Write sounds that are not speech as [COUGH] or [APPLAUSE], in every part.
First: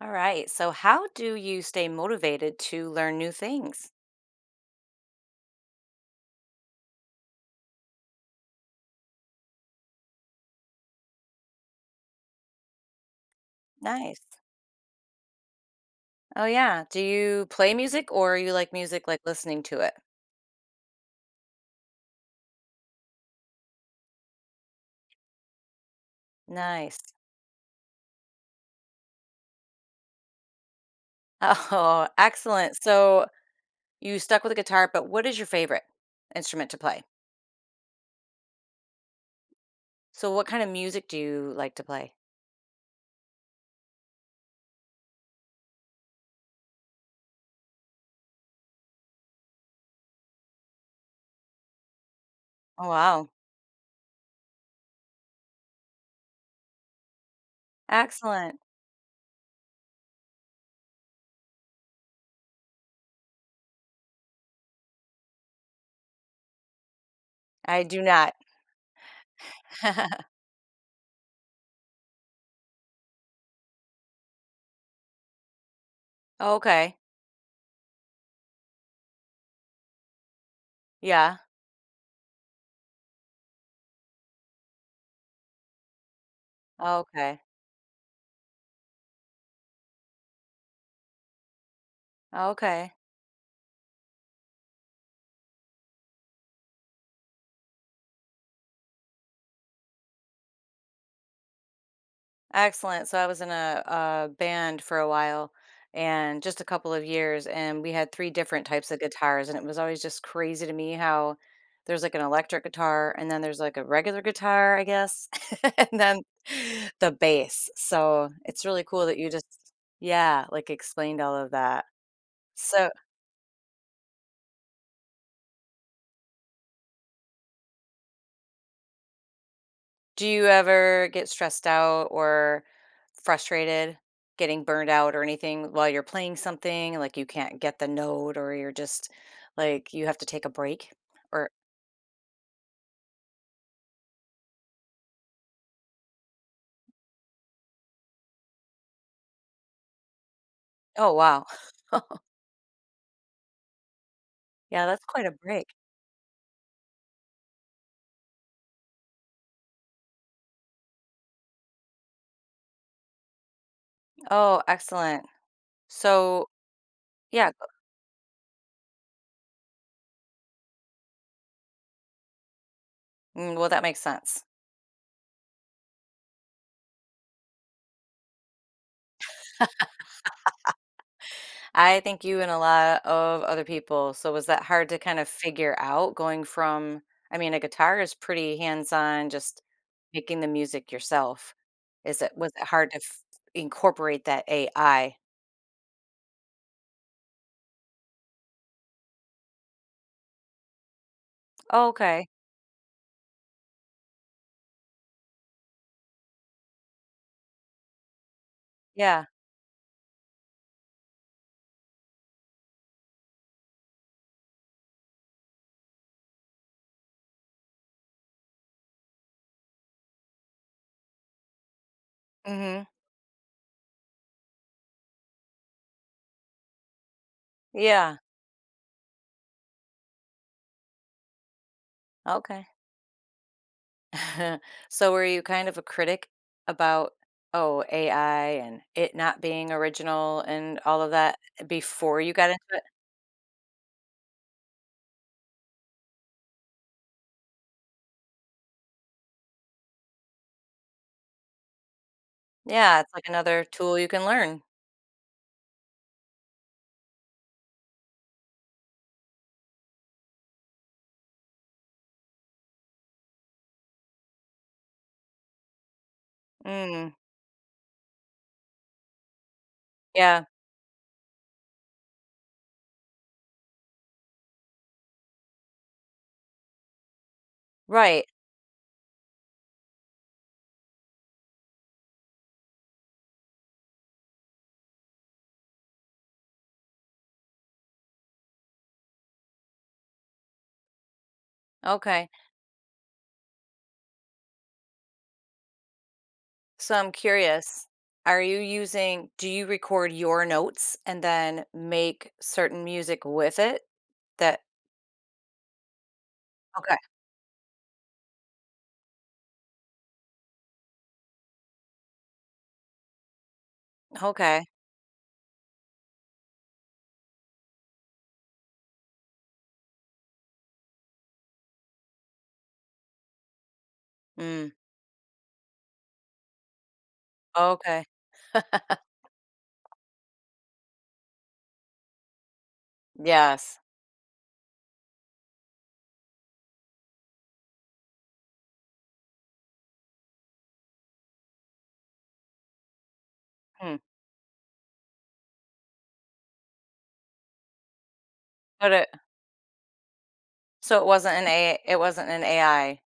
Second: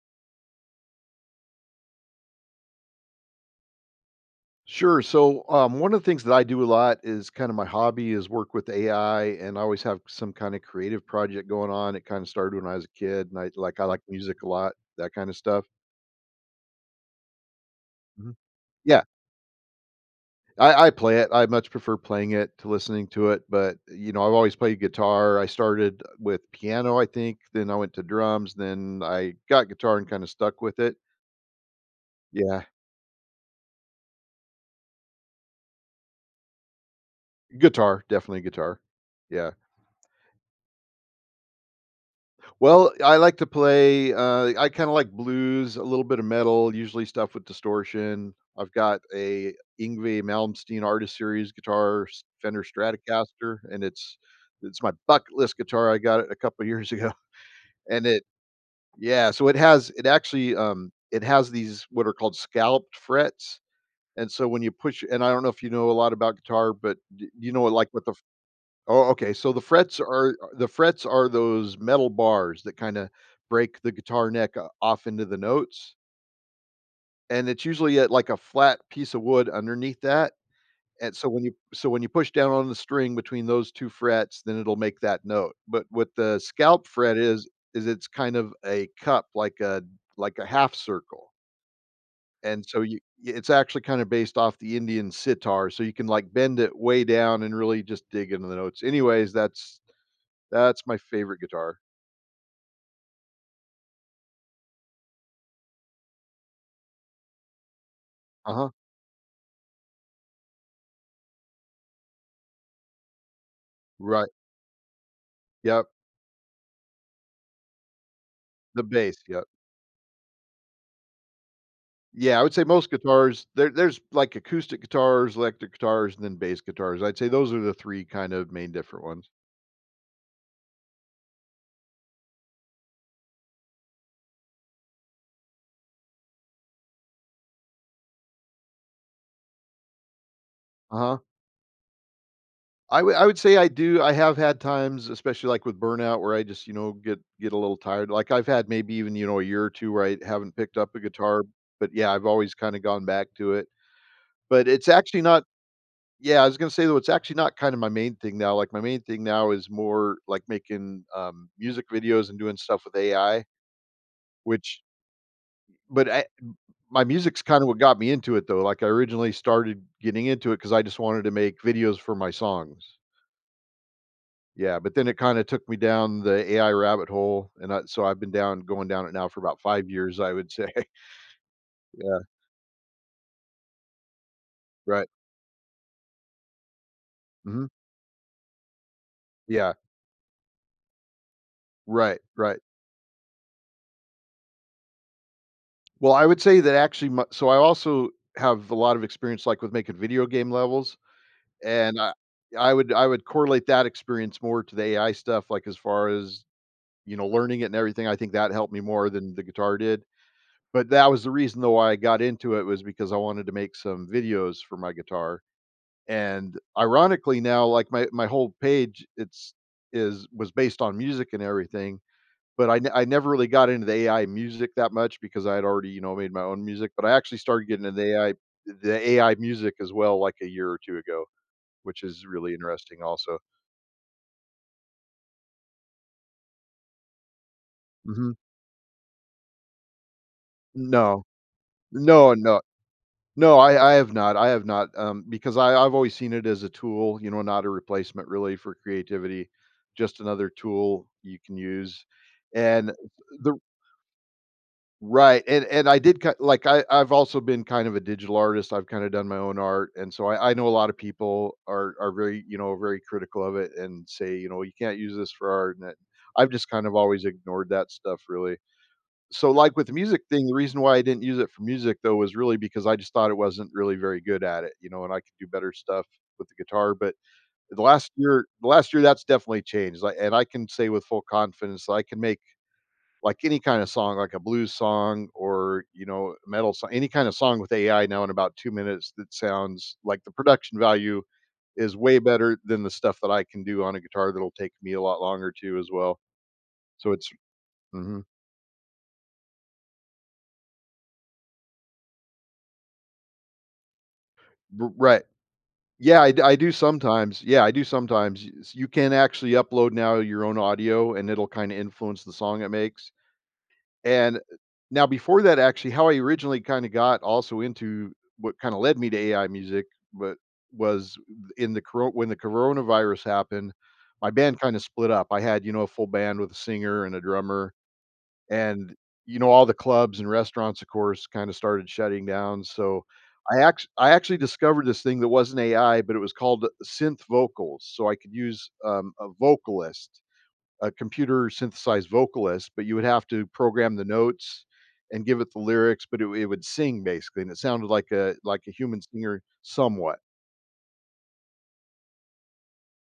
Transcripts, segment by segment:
All right. So, how do you stay motivated to learn new things? Sure. One of the things that I do a lot is kind of my hobby is work with AI, and I always have some kind of creative project going on. It kind of started when I was a kid, and I like Nice. music a lot, that kind of stuff. Oh, yeah. Do you play music or Mhm. you like Yeah, music like listening to it? I play it. I much prefer playing it to listening to it. But you know, I've always played guitar. I started with piano, Nice. I think. Then I went to drums. Then I got guitar and kind of stuck with it. Oh, [LAUGHS] Yeah, excellent. So, you stuck with the guitar, but what is your favorite instrument to play? guitar, definitely guitar. Yeah. So, what kind of music do you like to play? Well, I like to play, I kinda like blues, a little bit of metal, usually stuff with distortion. I've got a Yngwie Malmsteen Artist Series guitar, s Fender Oh, wow. Stratocaster, and it's my bucket list guitar. I got it a couple years ago, [LAUGHS] and it Excellent. Yeah, so it actually, it has these what are called scalloped frets, and so when you push, and I don't know if you know a lot about guitar, but d you know, what I like, do what the not. Oh, okay, so the frets [LAUGHS] are the frets are those metal bars that kinda break the guitar neck o off into the notes, Okay. and it's usually at, like, a flat piece of wood underneath that, and so Yeah. when you so when you push down on the string between those two frets, then it'll make that note. But what the scalp fret Okay. Is it's kind of a cup, like a half circle, and so Okay. you it's actually kinda based off the Indian sitar, so you can, like, bend it way down and really just dig into the notes. Anyways, that's my favorite guitar. Excellent. So I was in a band for a while and just a couple of years, and we had three different Uh-huh. types of guitars. And it was always just crazy to me how there's like an electric guitar, and then there's like a regular Right. guitar, I guess, [LAUGHS] Yep. and then the bass. So it's The really cool that bass, you yep. just, yeah, like explained all of that. Yeah, I would say So most guitars there's, like, acoustic guitars, electric guitars, and then bass guitars. I'd say those are the three kind of main different ones. do you ever get stressed out or frustrated, getting burned out or anything while you're playing something? Like you can't get the note or you're just like you have to take a break? Uh-huh. Or, I would say I do, I have had times, especially, like, with burnout, where I just, you know, get a little tired. Like, I've had maybe even, you know, a year or two where I haven't picked up a oh, wow. guitar, but, [LAUGHS] yeah, I've always kinda gone back to it. But Yeah, it's that's actually quite a not— break. yeah, I was gonna say, though, it's actually not kind of my main thing now. Like, my main thing now is more, like, making, music videos and doing stuff with AI, Oh, which— excellent. but I So, my music's yeah, kinda what got me into it, though. Like, I originally started getting into it because I just wanted to make videos for my songs. Well, that makes sense. Yeah, but then it kinda took me down the AI rabbit hole, and I so I've been down going down it now for about five years, I would say. [LAUGHS] I Yeah, think you and a lot of other people. So was that hard to right. kind of figure out going from I mean, a Mhm. guitar is pretty hands-on, just Yeah. making the music yourself. Right, Is it was right. it hard to f incorporate that AI? Well, I would say that actually my— so I also have a lot of experience, like, with making video game levels. Oh, And I okay. I would correlate that experience more to the AI stuff, like, as far as, you know, learning it and everything, I think that helped me more Yeah. than the guitar did. But that was the reason, though, why I got into it, was because I wanted to make some videos for my guitar, and ironically now, like, my whole page, it's is was based on music and everything, but I Mhm. ne I never really got into the AI music that much because I had already, you know, made my own music. But I actually started getting into Yeah. the AI music as well, like, a year or two ago, which is really Okay. interesting also. [LAUGHS] So were you kind of a critic about, oh, Mhm. AI and it not being original and all of No. that before you No, got into no. it? No, I have not, I have not, because I've always seen it as a tool, you know, not a replacement really for creativity, just another tool you can use, and Yeah, it's like the another tool you can learn. right, and I did ki like, I I've also been kind of a digital artist. I've kinda done my own art, and so I know a lot of people are very, you know, very critical of it and say, you know, "You can't use this for art," and that— I've just kind of Mm, always ignored that stuff really. So, like, with the music yeah, thing, the reason why I didn't use it for music, though, was really because I just thought it wasn't really very good at it, you know, and I could do better stuff with the guitar. But the last right. year the last year, that's definitely changed. Like, and I can say with full confidence, that I can make, like, any kinda song, like a blues song or, you know, metal song, any kinda song with AI now in about two minutes that sounds like the production value is way Okay. better than the stuff that I can do on a guitar that'll take me a lot longer to, as well. So I'm So it's— curious, mhm. are you using do you record your notes and then make certain music with it? That R Right. Yeah, I do Okay. sometimes. Yeah, I do sometimes. Y s You can actually upload now your own audio, and it'll kinda influence the song it makes, and, Okay. now before that, actually, how I originally kinda got also into— what kinda led me to AI music, but— was— in the coro when the coronavirus happened, my band Mm. kinda split up. I had, you know, a full band with a singer and a drummer, Okay. [LAUGHS] and, you know, all the clubs and restaurants, of course, kinda started shutting down. So Yes. I actually discovered this thing that wasn't AI, but it was called synth vocals. So I could use, a vocalist, a computer synthesized vocalist, but you would have to program Hmm. the notes and give it the lyrics, but it would sing basically, and it sounded like a But human it singer somewhat. so it wasn't an A it wasn't an AI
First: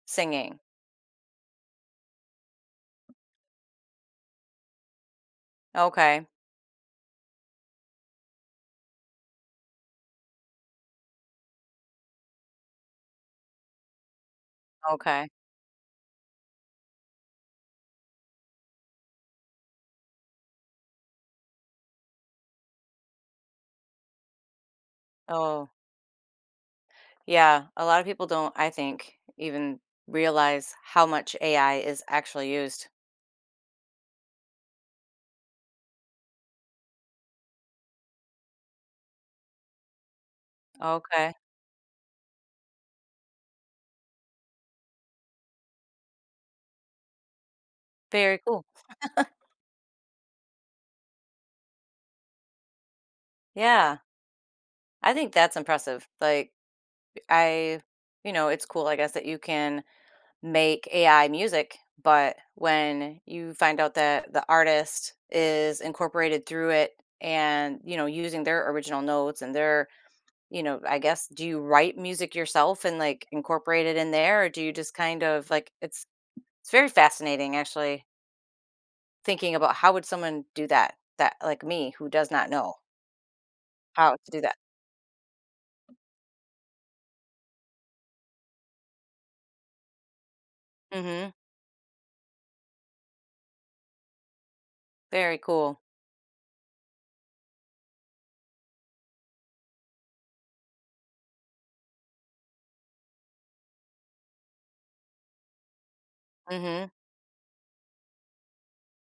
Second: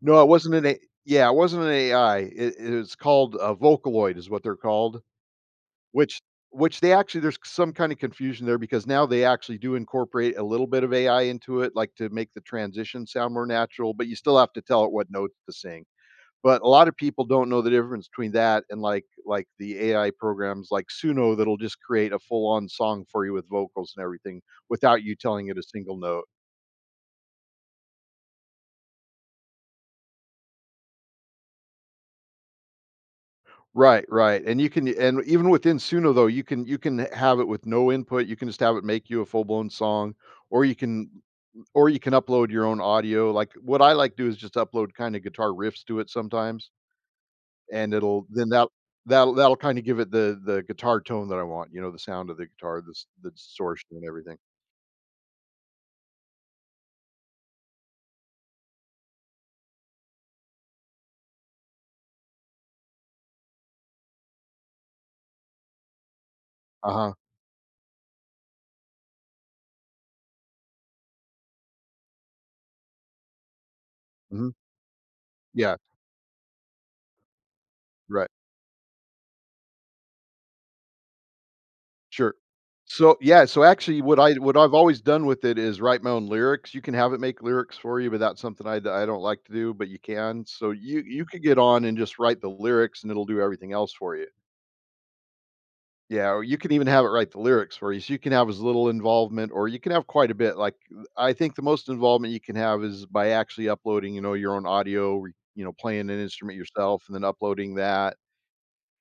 No, it wasn't singing. an A— yeah, it wasn't an AI, it was called a Vocaloid is what they're called. Which— Okay. which they actually— there's some kind of confusion there because now they actually do incorporate a little bit of AI into it, like, to make the transition sound more natural, but you still have to tell it what Okay. notes to sing. But a lot of people don't know the difference between that and, the AI programs like Suno that'll just create a full-on song for you with vocals and everything without you telling it a Oh, single note. yeah. A lot of people don't, I think, even realize how much AI is actually used. Right, right, and you can and even within Suno, though, you can have it with no input, you can just have it make you a full-blown song, or you can Okay. or you can upload your own audio. Like, what I like to do is just upload kinda guitar riffs to it sometimes, and it'll Very then cool. that that'll that'll kinda give it the guitar tone that I want, you know, the sound of the guitar, the s the distortion Yeah. and everything. I think that's impressive. Like I, you know, it's cool, I guess, that you can make AI music, but when you find out that the artist is incorporated through it Uh-huh. and, you know, using their original notes and their, you know, I guess, do you write music yourself and like incorporate it in there? Or Mhm. do you just kind of like Yeah. It's very fascinating actually Right. thinking about how would someone do that? That like me who does Sure. not know So yeah, so actually how what to I do that. what I've always done with it is write my own lyrics. You can have it make lyrics for you, but that's something I don't like to do, but you can. So you Mhm. could get on and just write the lyrics, and it'll do everything else for you. Very cool. Yeah, or you can even have it write the lyrics for you, so you can have as little involvement or you can have quite a bit. Like, I think the most involvement you can have is by actually uploading, you know, your own audio, re you know, playing an instrument Mhm. yourself and then uploading that,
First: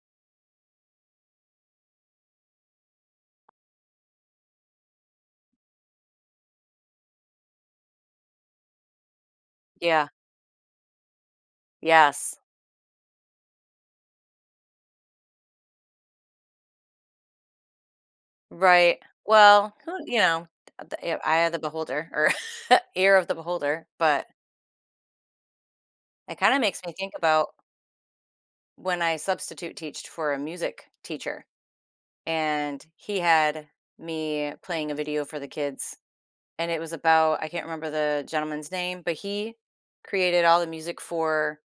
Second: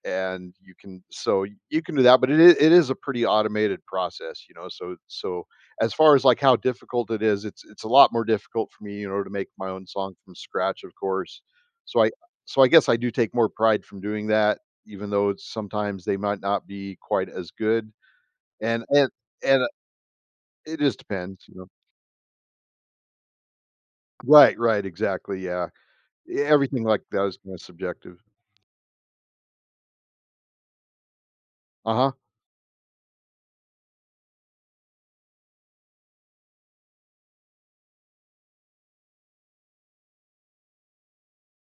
and you can— so you can do that, but it is a pretty automated process, you know. So— so as far as like how difficult it is, it's a lot more difficult for me, you know, to make my own Yeah. song from scratch, of course. So I Yes. so I guess I do take more pride from doing that, even though it's— sometimes they might not be quite as good. And Right. and and Well, who you know, it the just e eye depends, of you the know. beholder or [LAUGHS] ear of the beholder, but Right, right, exactly. Yeah, it kinda makes everything me like think that is about kind of subjective. when I substitute teached for a music teacher, Uh huh. and he had me playing a video for the kids, and it was about I can't remember the gentleman's name, but he created all the music for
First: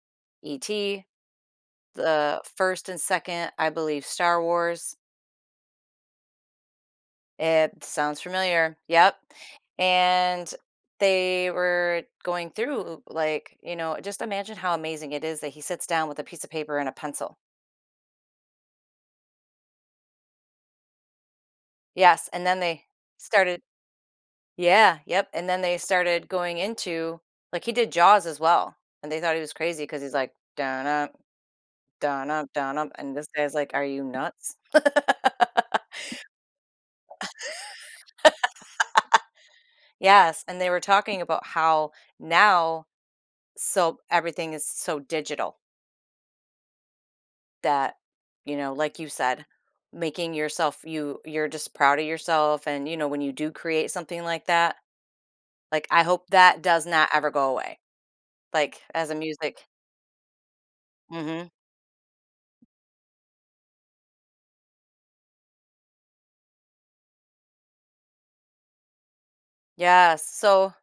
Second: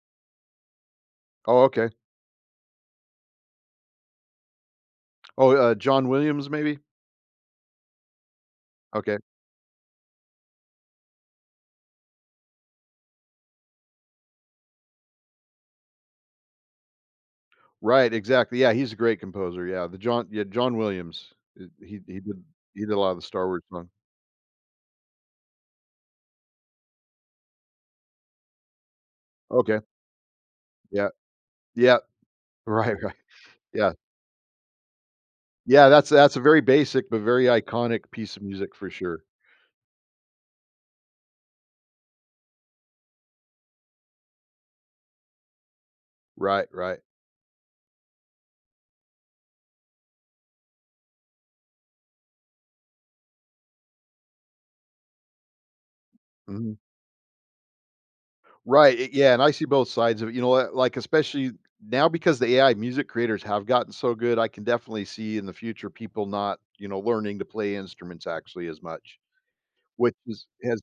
E.T., Oh, okay. the first and second, I believe, Star Wars. Oh, John Williams, maybe. It sounds familiar. Yep. Okay. And they were going through, like, you know, just imagine how amazing it is that he sits down with a piece of paper and a pencil. Right, exactly. Yeah, he's a great composer. Yeah, John Williams. He Yes. did— And then he they did a lot of the Star started, Wars song. yeah, yep. And then they started going into, like, he did Jaws as well. And they thought he was Okay. crazy because he's like, dun Yeah. up, Yeah. [LAUGHS] dun up, dun up. Right, right. And this guy's like, are Yeah. you nuts? Yeah, that's a very basic but very iconic piece of music for sure. Yes. And they were talking about how now, so everything is so digital Right, right. that, you know, like you said, making yourself you're just proud of yourself and you know when you do create something like that, like I hope that Mhm. does not ever go away. Like Right, I as a yeah, and I see music. both sides of it. You know, like, Mhm. especially now, because the AI music creators have gotten so good, I can definitely see in the future people not, you know, learning to play instruments actually as much. Which Yes. is So has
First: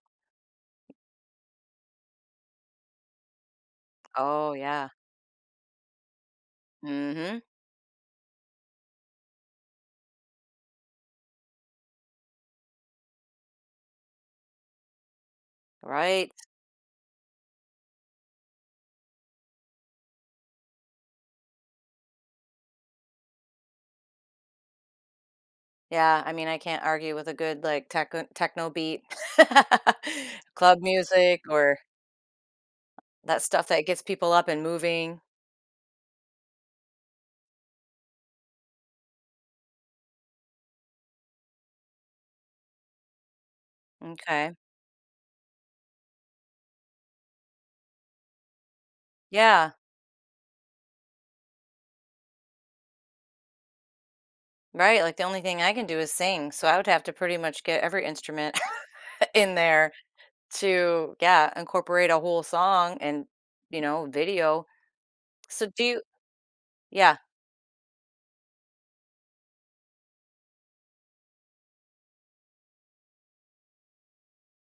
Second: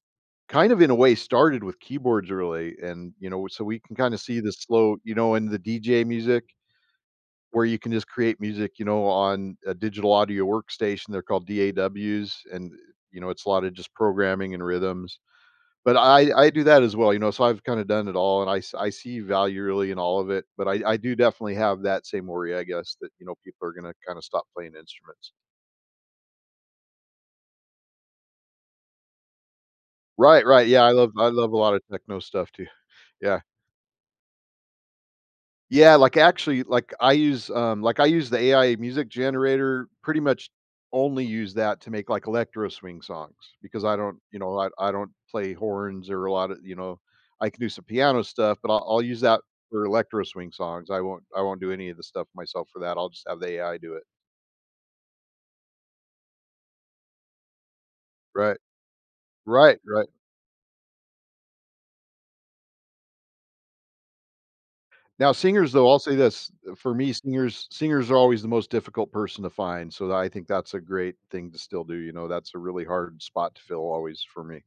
kind of in a way started with keyboards early and, you know, so we can kinda see the oh yeah. slow, you know, in the DJ music Mhm. where you can just create music, you know, on a digital audio workstation, they're called DAWs, and, it's a lot of just programming and rhythms. But Right. I do that as well, you know, so I've kinda done it all, and I see value really in all of it, but I do definitely have that same worry, I guess, that, you know, people are gonna kinda stop playing instruments. Yeah, I mean I can't argue with a good like techno beat. [LAUGHS] Right, right, Club yeah, I music love a lot or of techno stuff too. Yeah. that stuff that gets people up and moving. Yeah, like, actually, like, I use the AI music generator, pretty much only use that to make, like, electro swing songs because I don't, you Okay. know, I don't play horns or a lot of, you know, I can do some piano stuff, but I'll use that Yeah. for electro swing songs. I won't do any of the stuff myself for that. I'll just have the AI do it. Right. Like the only thing I can do is sing. So I would have to pretty much get every Right. instrument. [LAUGHS] [LAUGHS] In Right, there right. to, yeah, incorporate a whole song and, you know, video. Now So singers, do though, I'll you say this, for me, yeah. singers are always the most difficult person to find, so I think that's a great thing to still do, you know, that's a really hard spot to fill always for me.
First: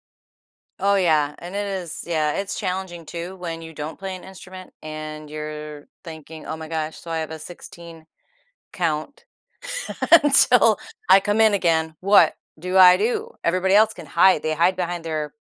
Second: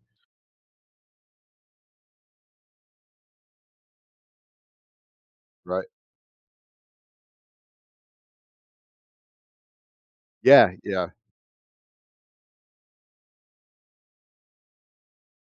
Oh, yeah, and it is yeah, it's challenging too when you don't play an instrument and Right. you're thinking, "Oh my gosh, so I have a 16 count [LAUGHS] Yeah, until yeah. I come in again. What do I do?" Everybody else can hide. They hide behind their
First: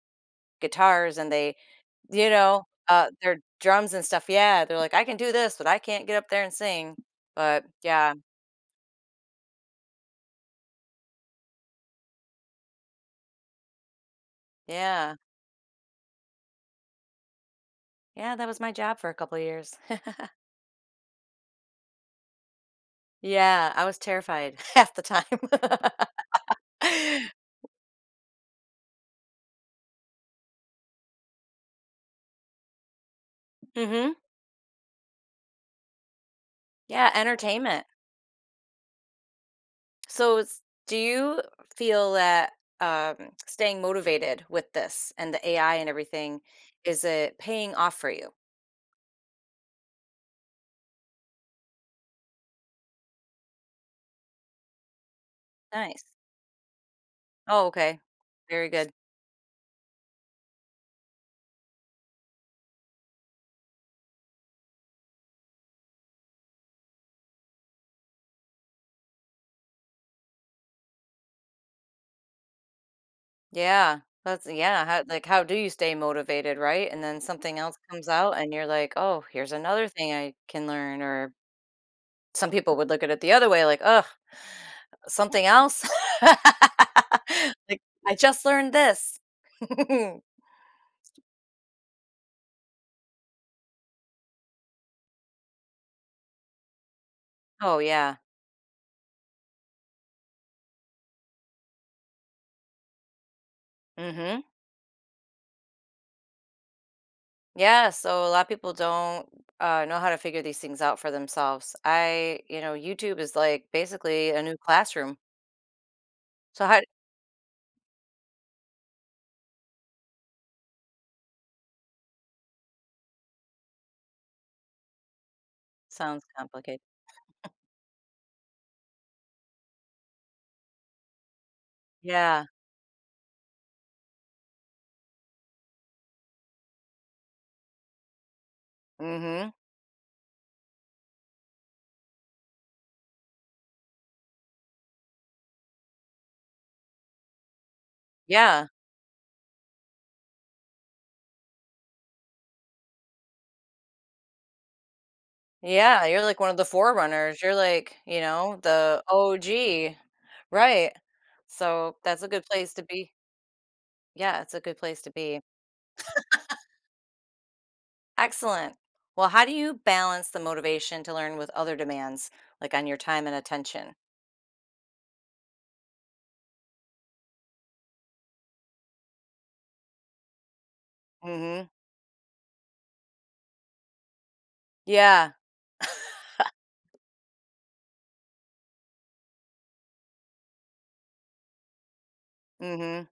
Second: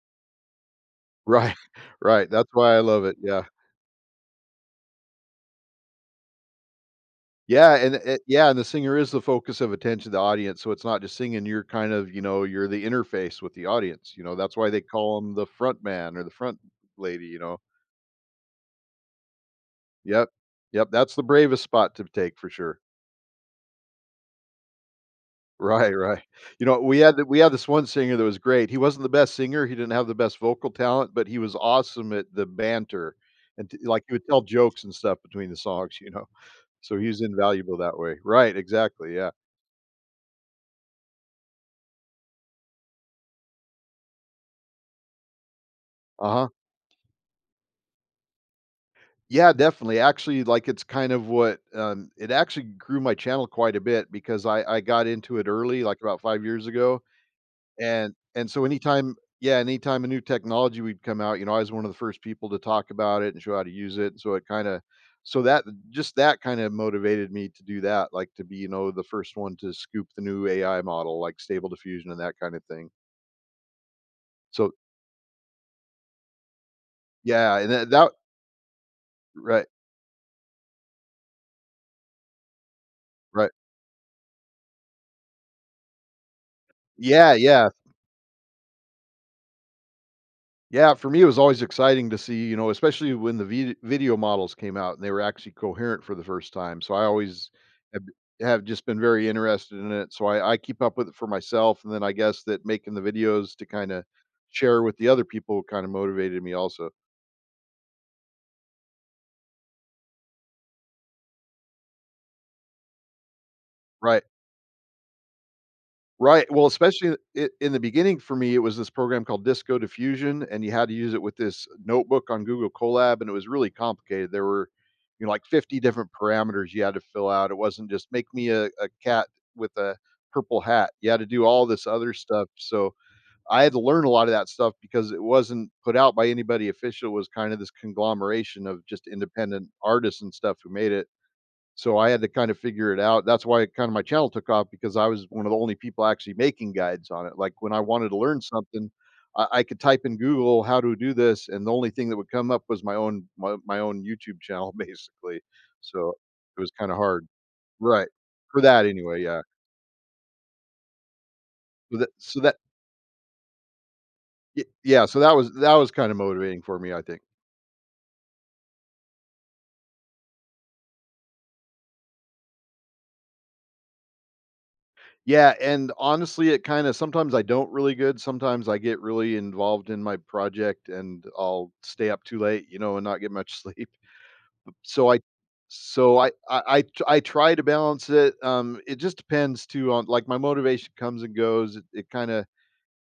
guitars and they, Right, [LAUGHS] you right, that's know, why I love it, their yeah. drums and stuff. Yeah, they're like, "I can do this, but I can't get up there and sing." But Yeah, and yeah, and the singer is the focus of attention, of the audience, so it's not just singing, you're kind of, you know, you're the interface with the audience, you know, that's why they yeah. call him the front man or the front lady, you know? Yeah, that was my job for a couple of years. [LAUGHS] Yep, yep, that's the bravest spot to take for sure. [LAUGHS] Yeah, I was terrified [LAUGHS] half the time. Right, [LAUGHS] right. You know, we had this one singer that was great, he wasn't the best singer, he didn't have the best vocal talent, but he was awesome at the banter, and he Mhm. would tell jokes and stuff between the songs, [LAUGHS] you know? So Yeah, he's invaluable entertainment. that way. Right, exactly, yeah. So it's do you feel that, um, staying motivated with this and the AI and everything, Uh-huh. is it paying off for you? Yeah, definitely. Actually, like, it's kind of what, it actually grew my channel quite a bit because I got into it early, like, Nice. about 5 years ago, Oh, okay. and Very good. Anytime a new technology would come out, you know, I was one of the first people to talk about it and show how to use it, so it kinda so that just that kinda motivated me to do that, like, to be, you know, the first one to scoop the new AI model, like Stable Diffusion and that kind of thing. Yeah. That's So yeah, how like, how do you stay motivated, right? And then something yeah, and else that comes that out and you're like, "Oh, here's right, another thing I can learn," or some people would look at it the other right. way like, oh. Something else? [LAUGHS] Yeah, yeah. Like, "I just learned this." [LAUGHS] Yeah, for me, it was always exciting to see, you know, especially when the video models came out and they were actually coherent for the first time. So I always Oh, have, yeah. have just been very interested in it. So I keep up with it for myself. And then I guess that making the videos to kind of Mhm. share with the other people kind of motivated me also. Yeah, so a lot of people don't, know how to figure these things out for themselves. I, you know, YouTube is, like, Right. basically a new classroom. Right, So well, how especially I in the beginning for me, it was this program called Disco Diffusion, and you had to use it with this notebook on Google Colab, and it was really complicated. There were, you know, like 50 different sounds parameters complicated. you had to fill out. It wasn't just make me a cat with a purple hat. You had to do all this other Yeah. stuff, so I had to learn a lot of that stuff because it wasn't put out by anybody official, it was kind of this conglomeration of just Mhm. independent artists and stuff who made it. So I had to kind of figure it out. That's why kind of my channel took off because I was one of the only people actually making guides on it. Like when I wanted to learn Yeah. something, I could type in Google how to do this, and the only thing that would come up was my own YouTube channel, [LAUGHS] basically. Yeah, So you're like one of it the was kind of hard, forerunners. You're like, right? you know, For that the anyway, yeah. OG. Right. So So that that's a so good that place to be. Yeah, it's a good place yeah, to so that be. was that was kind of motivating for me, I think. Excellent. Well, how do you balance the motivation to learn with other demands, like on your time and attention? Yeah, and honestly, it kinda sometimes I don't really good, sometimes I get really involved in my project and Mhm. I'll stay up too late, you know, and not get much [LAUGHS] sleep. So I Yeah. [LAUGHS] so I try to balance it, it just depends too on, like, my motivation comes and goes, it Mhm.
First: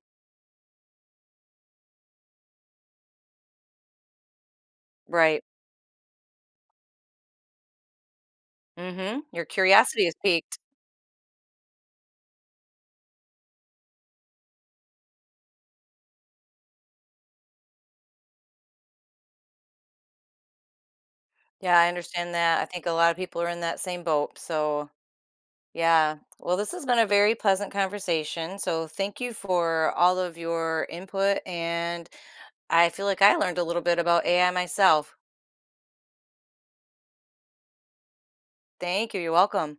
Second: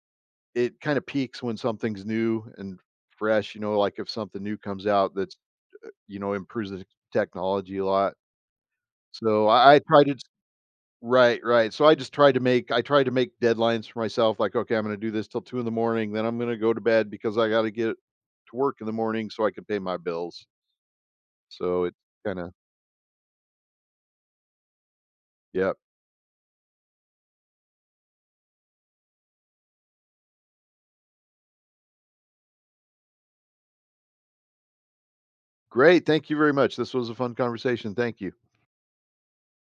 it kinda peaks when something's new and fresh, you know, like, if something new comes out that's, Right. You know, improves the technology a lot. Mhm. Your So I try curiosity is to piqued. Right, right. So I tried to make deadlines for myself, like, okay, I'm gonna do this till 2 in the morning, then I'm gonna go to bed because I gotta get to work in the morning so I can pay my bills. Yeah, So I it's understand kinda that. I think a lot of people are in that same boat. So, yeah. yeah. Well, this has been a very pleasant conversation. So, thank you for all of your input. And I feel like I learned a little bit about AI myself. Great. Thank you very much. This was a fun conversation. Thank you. Thank you. You're welcome.